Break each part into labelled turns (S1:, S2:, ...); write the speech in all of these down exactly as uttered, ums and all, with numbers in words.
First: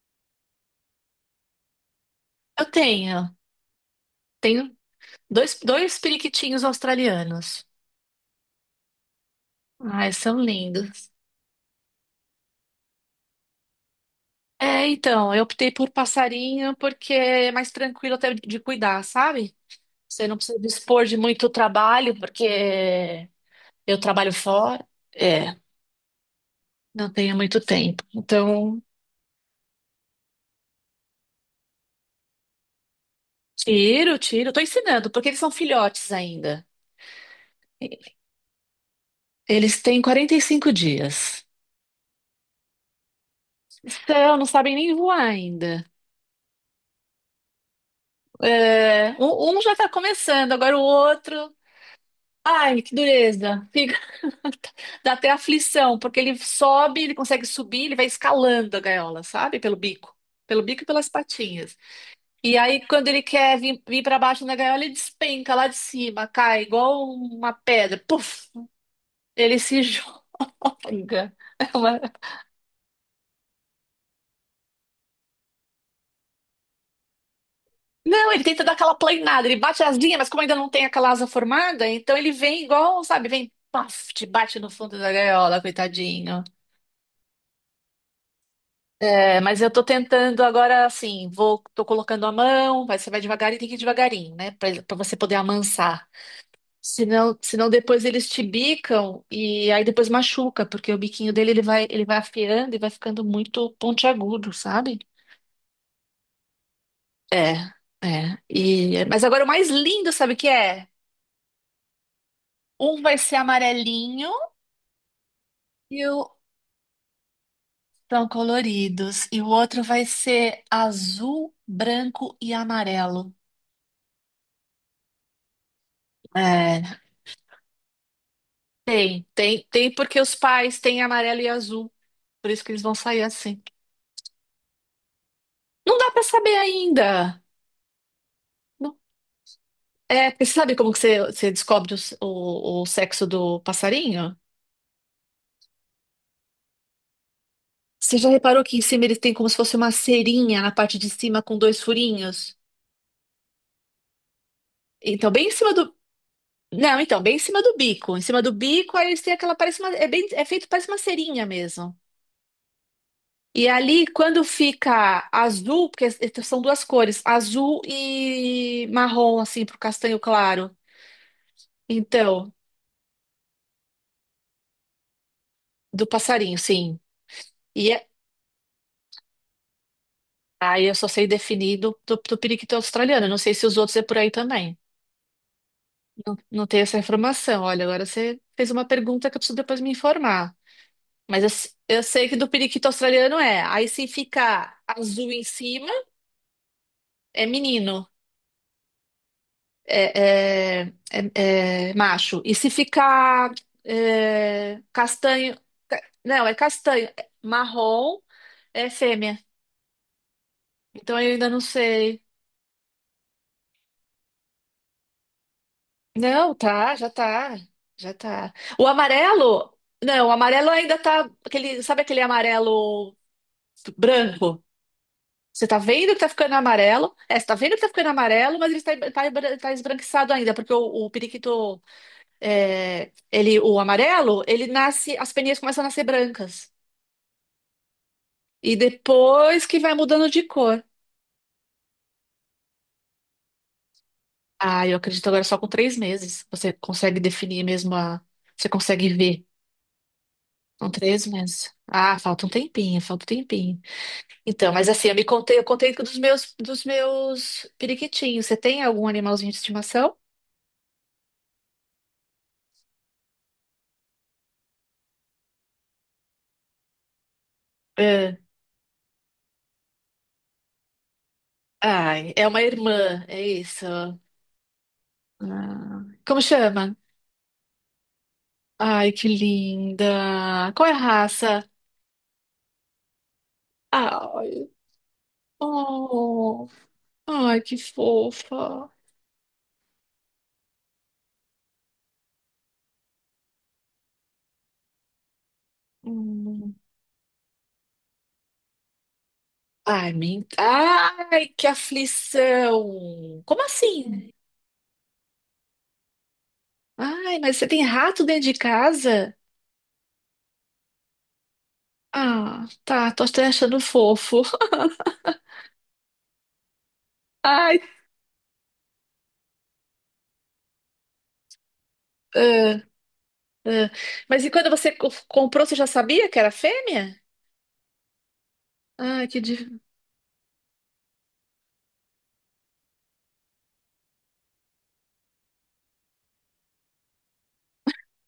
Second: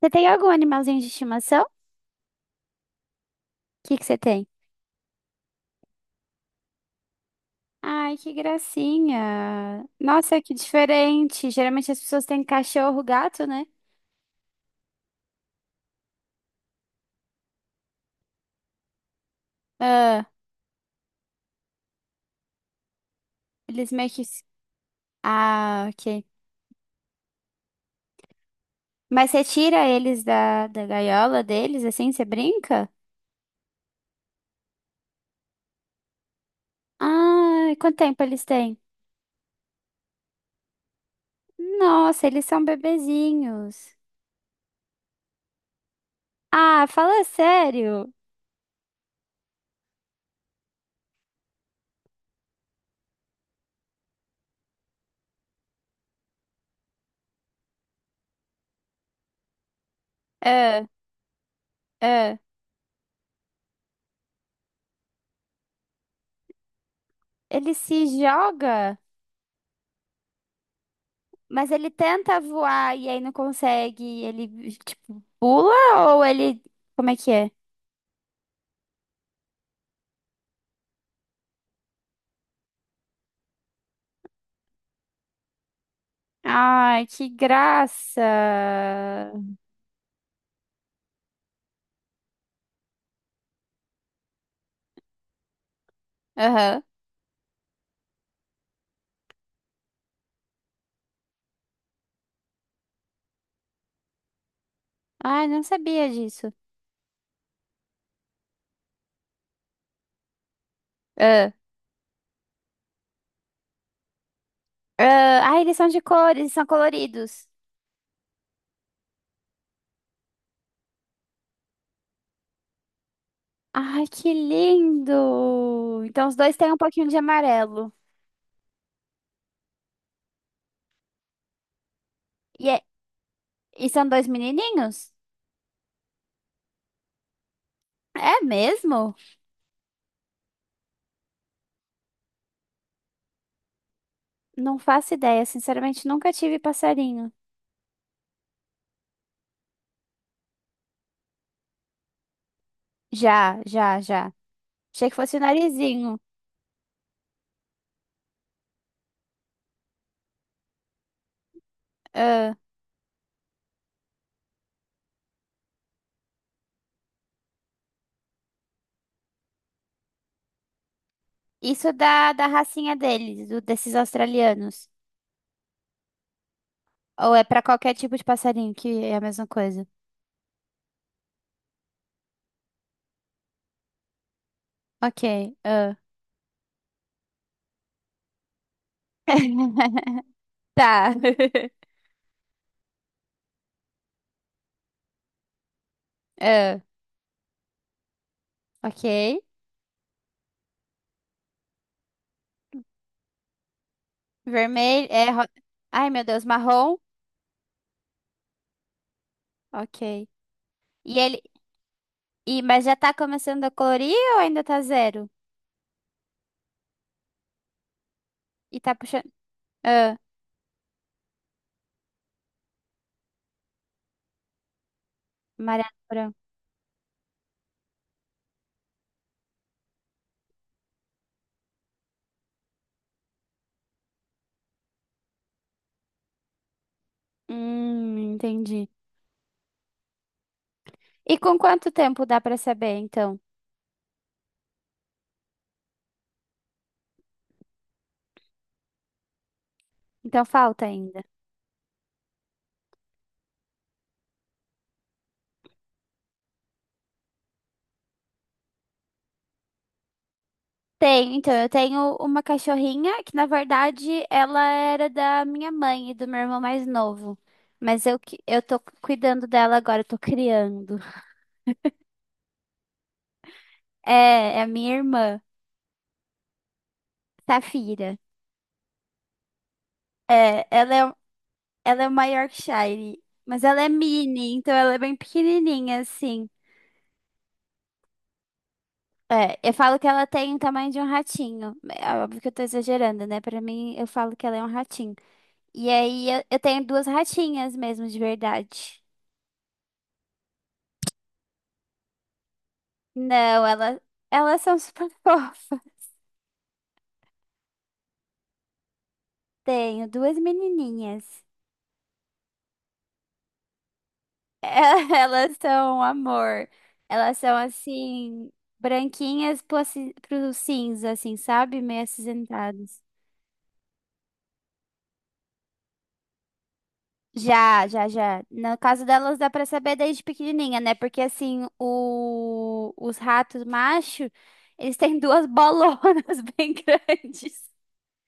S1: Você tem algum animalzinho de estimação? O
S2: Eu tenho.
S1: que que você tem?
S2: Tenho dois, dois periquitinhos australianos.
S1: Ai, que gracinha.
S2: Ai, são
S1: Nossa, que
S2: lindos.
S1: diferente. Geralmente as pessoas têm cachorro, gato, né?
S2: É, então, eu optei por passarinho porque é mais tranquilo até de cuidar, sabe? Você
S1: Ah,
S2: não precisa dispor de muito trabalho, porque
S1: eles
S2: eu
S1: meio que...
S2: trabalho
S1: se-
S2: fora. É,
S1: Ah, ok.
S2: não tenho muito tempo. Então,
S1: Mas você tira eles da, da gaiola deles, assim, você brinca?
S2: tiro, tiro. Tô ensinando, porque eles são filhotes ainda.
S1: Ah, quanto tempo eles têm?
S2: Eles têm quarenta e cinco dias.
S1: Nossa, eles são bebezinhos.
S2: Então, não sabem nem voar ainda.
S1: Ah, fala sério.
S2: É, um, um já tá começando, agora o outro. Ai, que dureza. Fica... Dá até aflição, porque ele sobe, ele consegue subir, ele vai escalando a gaiola, sabe? Pelo bico. Pelo bico
S1: Ah,
S2: e pelas patinhas.
S1: ah.
S2: E aí, quando ele quer vir, vir para baixo na gaiola, ele despenca lá de cima, cai igual uma
S1: Ele
S2: pedra.
S1: se
S2: Puf!
S1: joga?
S2: Ele se joga.
S1: Mas
S2: É
S1: ele
S2: uma-
S1: tenta voar e aí não consegue, e ele tipo pula ou ele como é que é?
S2: Não, ele tenta dar aquela planeada, ele bate as linhas, mas como ainda não tem aquela asa formada, então ele vem igual, sabe? Vem, paf, te bate no fundo da gaiola, coitadinho.
S1: Ai, que graça.
S2: É, mas eu tô tentando agora, assim, vou, tô colocando a mão, mas você vai devagar e tem que ir devagarinho, né? Pra, pra você poder amansar.
S1: Aham.
S2: Senão, senão depois eles te bicam e aí depois machuca, porque o biquinho dele ele vai, ele vai afiando e vai ficando muito pontiagudo, sabe?
S1: Ai, não sabia disso.
S2: É, é. E, mas agora o mais lindo, sabe o que é?
S1: Ah,
S2: Um vai ser amarelinho
S1: ah, ai, eles são de
S2: e o
S1: cores, eles são coloridos.
S2: são coloridos, e o outro vai ser azul, branco e amarelo.
S1: Ai, que lindo. Então os dois têm um
S2: É.
S1: pouquinho de amarelo.
S2: Tem, tem, tem, porque os pais têm amarelo e azul, por isso
S1: E,
S2: que eles
S1: é-
S2: vão sair assim.
S1: e são dois menininhos?
S2: Não dá pra saber ainda.
S1: É
S2: Não-
S1: mesmo?
S2: É, porque você sabe como que você, você descobre o, s- o, o sexo do passarinho?
S1: Não faço ideia, sinceramente nunca tive passarinho.
S2: Você já reparou que em cima eles têm como se fosse uma cerinha na parte de cima com dois furinhos?
S1: Já, já, já. Achei que
S2: Então,
S1: fosse o
S2: bem em cima do.
S1: narizinho.
S2: Não, então, bem em cima do bico. Em cima do bico, aí eles têm aquela. Parece uma, é, bem, é feito, parece uma cerinha mesmo. E ali, quando fica azul, porque são duas cores, azul e marrom, assim, pro castanho claro.
S1: Isso da, da
S2: Então,
S1: racinha deles, do- desses australianos.
S2: do passarinho, sim.
S1: Ou é pra
S2: E
S1: qualquer
S2: é-
S1: tipo de passarinho que é a mesma coisa?
S2: aí eu só sei definir do, do, do periquito australiano. Eu não sei se os outros é por aí também.
S1: Ok, ah.
S2: Não, não tenho essa informação. Olha, agora você fez uma pergunta que eu preciso depois me informar.
S1: Tá.
S2: Mas eu, s- eu sei que do periquito australiano é. Aí se fica azul em cima,
S1: Ah,
S2: é menino.
S1: ok.
S2: É, é, é, é, macho. E se ficar é,
S1: Vermelho. É, ro-
S2: castanho, ca-
S1: Ai, meu Deus,
S2: não, é
S1: marrom.
S2: castanho, é marrom, é fêmea.
S1: Ok.
S2: Então
S1: E
S2: eu
S1: ele.
S2: ainda não sei.
S1: E, mas já tá começando a colorir ou ainda tá zero?
S2: Não, tá, já tá, já tá.
S1: E
S2: O
S1: tá puxando.
S2: amarelo,
S1: Ah,
S2: não, o amarelo ainda tá, aquele, sabe aquele amarelo branco? Você tá
S1: amarelo,
S2: vendo que tá
S1: branco.
S2: ficando amarelo? É, você tá vendo que tá ficando amarelo, mas ele tá, tá, tá esbranquiçado ainda, porque o, o periquito é, ele, o amarelo, ele nasce, as peninhas começam a nascer brancas.
S1: Hum,
S2: E
S1: entendi.
S2: depois que vai mudando de cor.
S1: E com quanto tempo dá pra saber, então?
S2: Ah, eu acredito agora só com três meses. Você consegue definir mesmo a. Você consegue ver.
S1: Então falta
S2: Com
S1: ainda.
S2: três meses. Ah, falta um tempinho, falta um tempinho. Então, mas assim, eu me contei, eu contei dos meus, dos meus periquitinhos. Você tem algum animalzinho de estimação?
S1: Tenho, então, eu tenho uma cachorrinha que, na verdade, ela era da minha mãe e do meu irmão mais novo. Mas eu, que-
S2: É.
S1: eu tô cuidando dela agora, eu tô criando.
S2: Ai, é uma irmã, é isso.
S1: É, é a minha irmã,
S2: Ah, como chama?
S1: Safira.
S2: Ai, que
S1: É,
S2: linda. Qual é
S1: ela
S2: a
S1: é,
S2: raça?
S1: ela é uma Yorkshire, mas ela é mini,
S2: Ai,
S1: então ela é bem pequenininha, assim.
S2: oh, ai, que fofa.
S1: É, eu falo que ela tem o tamanho de um ratinho. É é óbvio que eu tô exagerando, né? Pra mim, eu falo que ela é um ratinho. E aí, eu, eu
S2: Hum.
S1: tenho duas ratinhas mesmo, de verdade.
S2: Ai, men... ai, que aflição. Como
S1: Não, ela,
S2: assim?
S1: Elas são super fofas.
S2: Ai, mas você tem rato dentro de casa?
S1: Tenho duas menininhas.
S2: Ah, tá, tô até achando fofo.
S1: É, elas são um amor. Elas são
S2: Ai,
S1: assim, branquinhas pro, aci- pro cinza, assim, sabe? Meio
S2: ah,
S1: acinzentadas.
S2: ah. Mas e quando você co- comprou, você já sabia que era fêmea?
S1: Já, já, já. No caso
S2: Ai,
S1: delas,
S2: que
S1: dá pra
S2: dif...
S1: saber desde pequenininha, né? Porque assim, o, os ratos macho, eles têm duas bolonas bem grandes.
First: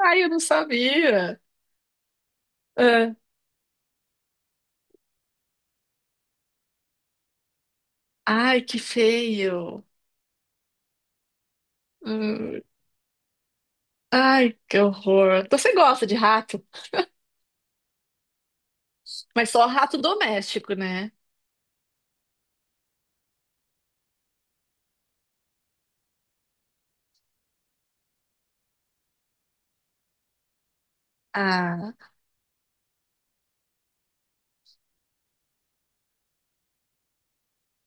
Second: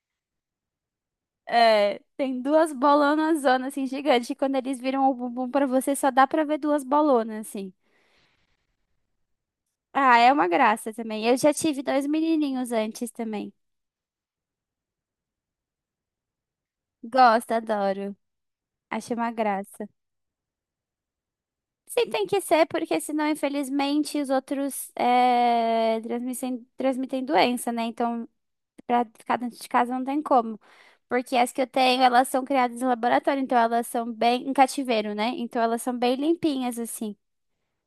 S2: Ai, eu não sabia.
S1: É, tem duas
S2: Ah.
S1: bolonas zona assim gigantes e quando eles viram o bumbum pra você só dá pra ver duas bolonas assim.
S2: Ai, que feio.
S1: Ah, é uma graça também. Eu já tive dois
S2: Hum.
S1: menininhos antes também.
S2: Ai, que horror. Você gosta de rato?
S1: Gosto, adoro. Acho uma
S2: Mas só
S1: graça.
S2: rato doméstico, né?
S1: Sim, tem que ser, porque senão, infelizmente, os outros é, transmitem, transmitem doença, né? Então, pra ficar dentro de casa não tem como. Porque as que eu
S2: Ah,
S1: tenho, elas são criadas em laboratório, então elas são bem em cativeiro, né? Então elas são bem limpinhas, assim.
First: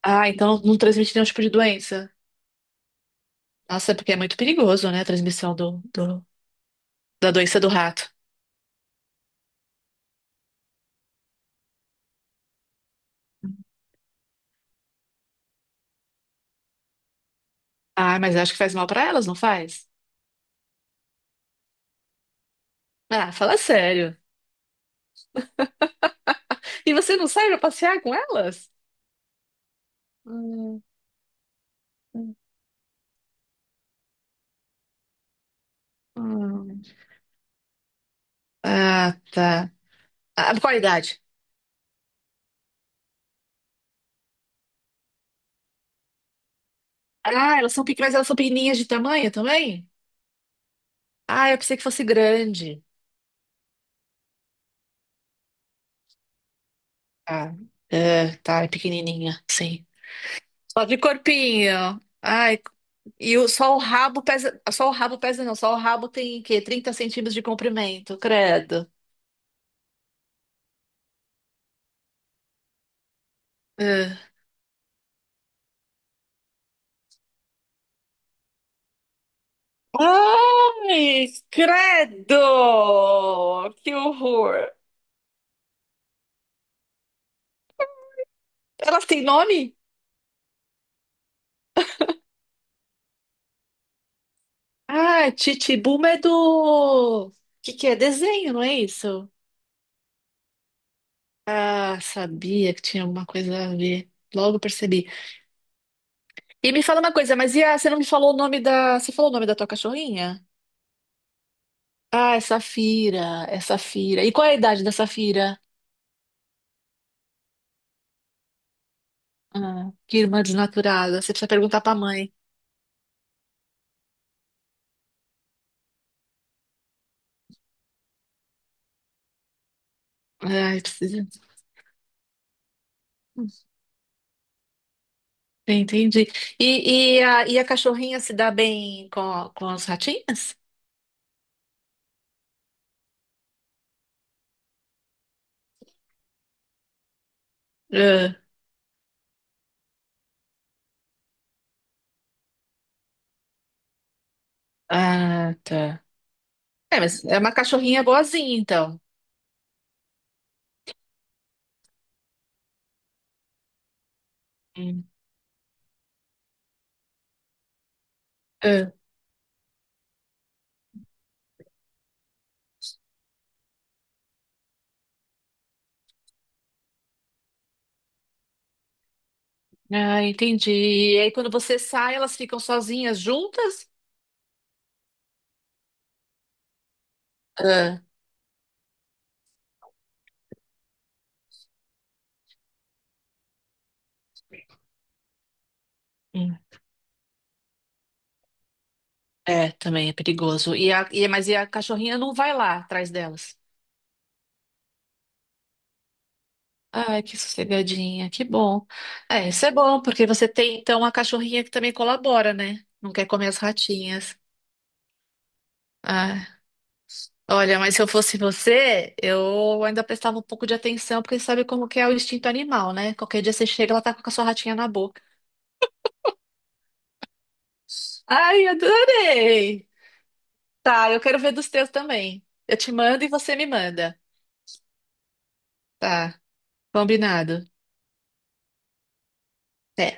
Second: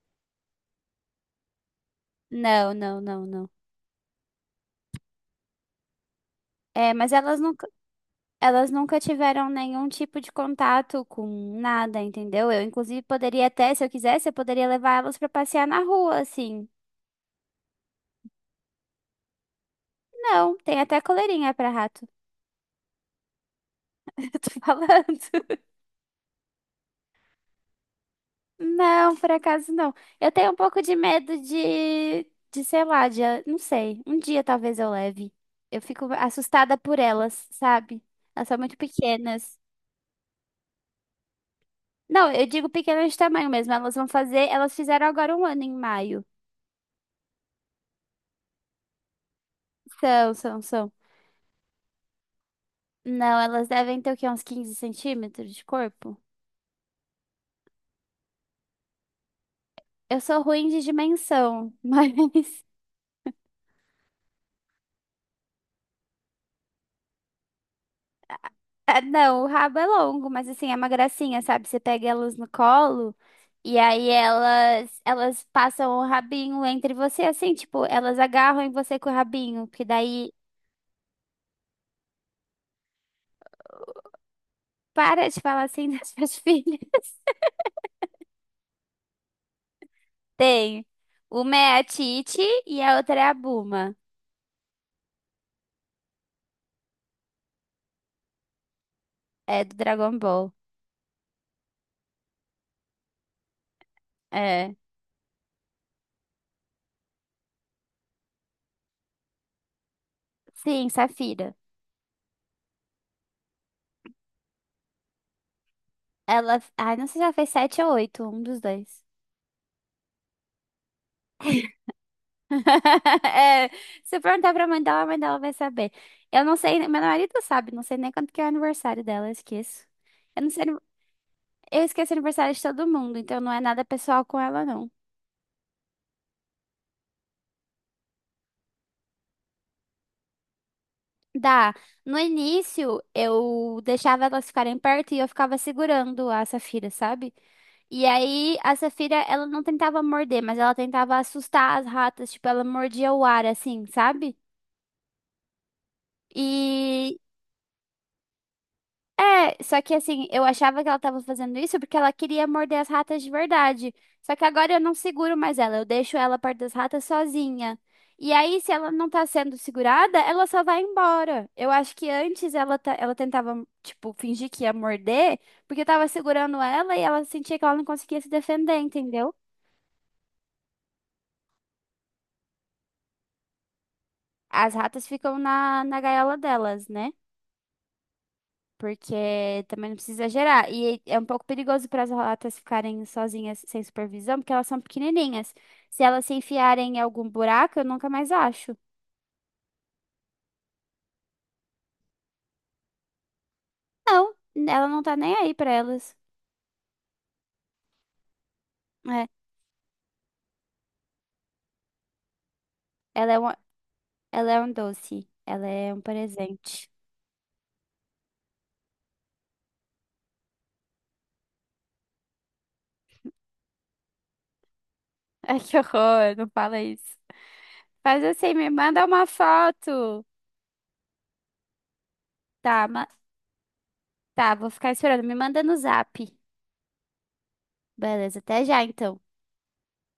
S2: ah, então não transmite nenhum tipo de doença.
S1: Não, não, não, não.
S2: Nossa, é porque é muito perigoso, né? A transmissão do, do-
S1: É, mas
S2: da
S1: elas
S2: doença
S1: nunca,
S2: do rato.
S1: elas nunca tiveram nenhum tipo de contato com nada, entendeu? Eu, inclusive, poderia até, se eu quisesse, eu poderia levar elas pra passear na rua, assim.
S2: Ah, mas eu acho que faz mal pra elas, não faz?
S1: Não, tem até coleirinha pra rato.
S2: Ah, fala sério.
S1: Eu tô falando.
S2: E você não sai pra passear com elas?
S1: Não, por acaso não. Eu tenho um pouco
S2: Hum,
S1: de medo de,
S2: hum,
S1: de, sei lá, de, não sei. Um dia talvez eu leve. Eu fico assustada
S2: hum.
S1: por elas, sabe? Elas são muito
S2: Ah,
S1: pequenas.
S2: tá. Ah, qual a idade?
S1: Não, eu digo pequenas de tamanho mesmo. Elas vão fazer, elas fizeram agora um ano em maio.
S2: Ah, elas são pequenas, mas elas são pequenininhas de tamanho também?
S1: São, são, são.
S2: Ah, eu pensei que fosse grande.
S1: Não, elas devem ter o quê? Uns quinze centímetros de corpo?
S2: Ah, é, tá, é pequenininha, sim.
S1: Eu sou ruim de
S2: Só de
S1: dimensão,
S2: corpinho.
S1: mas.
S2: Ai, e o, só o rabo pesa. Só o rabo pesa, não. Só o rabo tem o quê? trinta centímetros de comprimento, credo.
S1: Ah, não, o rabo é longo, mas assim, é uma gracinha, sabe? Você pega elas no colo e aí
S2: É.
S1: elas, elas passam o rabinho entre você, assim, tipo, elas agarram em você com o rabinho, porque daí
S2: Ai, credo! Que horror!
S1: para de falar assim das suas filhas.
S2: Elas têm nome?
S1: Tem. Uma é a Titi e a outra é a Buma.
S2: Ah, Chichibuba é do. Que que é? Desenho, não é isso?
S1: É do Dragon Ball.
S2: Ah, sabia que tinha alguma coisa a ver. Logo
S1: É.
S2: percebi. E me fala uma coisa, mas e a, você não me falou o nome da. Você falou o nome da tua cachorrinha?
S1: Sim, Safira.
S2: Ah, é Safira. É Safira. E qual é a idade da Safira?
S1: Ela. Ai, não sei se ela fez sete ou oito, um dos dois.
S2: Ah, que irmã desnaturada. Você precisa perguntar pra mãe.
S1: É, se eu perguntar pra mãe dela, a mãe dela vai saber. Eu não sei, meu marido sabe, não sei nem quanto que é o aniversário dela, eu esqueço. Eu não sei,
S2: Ai, precisa.
S1: eu esqueço o aniversário de todo mundo, então não é nada pessoal com ela, não.
S2: Entendi. E, e, a, e a cachorrinha se dá bem com, a- com as ratinhas?
S1: Dá. No início, eu deixava elas ficarem perto e eu ficava segurando a Safira, sabe? E
S2: Ah,
S1: aí, a Safira, ela não tentava morder, mas ela tentava assustar as ratas, tipo, ela mordia o ar, assim, sabe?
S2: ah, tá. É,
S1: E
S2: mas é uma cachorrinha boazinha, então.
S1: é, só que assim, eu achava que ela tava fazendo isso porque ela queria morder as ratas de verdade. Só que agora eu não
S2: Hum.
S1: seguro mais ela, eu deixo ela perto das ratas sozinha. E aí, se ela
S2: Ah,
S1: não tá sendo segurada, ela só vai embora. Eu acho que antes ela, ta- ela tentava, tipo, fingir que ia morder, porque eu tava segurando ela e ela sentia que ela não conseguia se defender, entendeu?
S2: ah, entendi. E aí, quando você sai, elas ficam sozinhas juntas?
S1: As ratas ficam na, na gaiola delas, né?
S2: Ah,
S1: Porque também não precisa exagerar. E é um pouco perigoso para as ratas ficarem sozinhas sem supervisão, porque elas são pequenininhas. Se elas se
S2: hum.
S1: enfiarem em algum buraco, eu nunca mais acho.
S2: É, também é perigoso. E a, e, mas e a cachorrinha não vai lá atrás delas?
S1: Não, ela não tá nem aí para elas.
S2: Ai, que sossegadinha, que bom.
S1: É,
S2: É, isso é bom, porque você tem então uma cachorrinha que também colabora, né? Não quer
S1: ela é
S2: comer
S1: um,
S2: as ratinhas.
S1: ela é um doce. Ela é um
S2: Ah,
S1: presente.
S2: olha, mas se eu fosse você, eu ainda prestava um pouco de atenção, porque sabe como que é o instinto animal, né? Qualquer dia você chega, ela tá com a sua ratinha na boca.
S1: Ai, que horror, não fala isso. Faz assim,
S2: Ai,
S1: me manda uma
S2: adorei!
S1: foto.
S2: Tá, eu quero ver dos teus também. Eu
S1: Tá,
S2: te
S1: ma-
S2: mando e você me manda.
S1: tá, vou ficar esperando. Me manda no zap.
S2: Tá, combinado.
S1: Beleza, até já então.
S2: Até.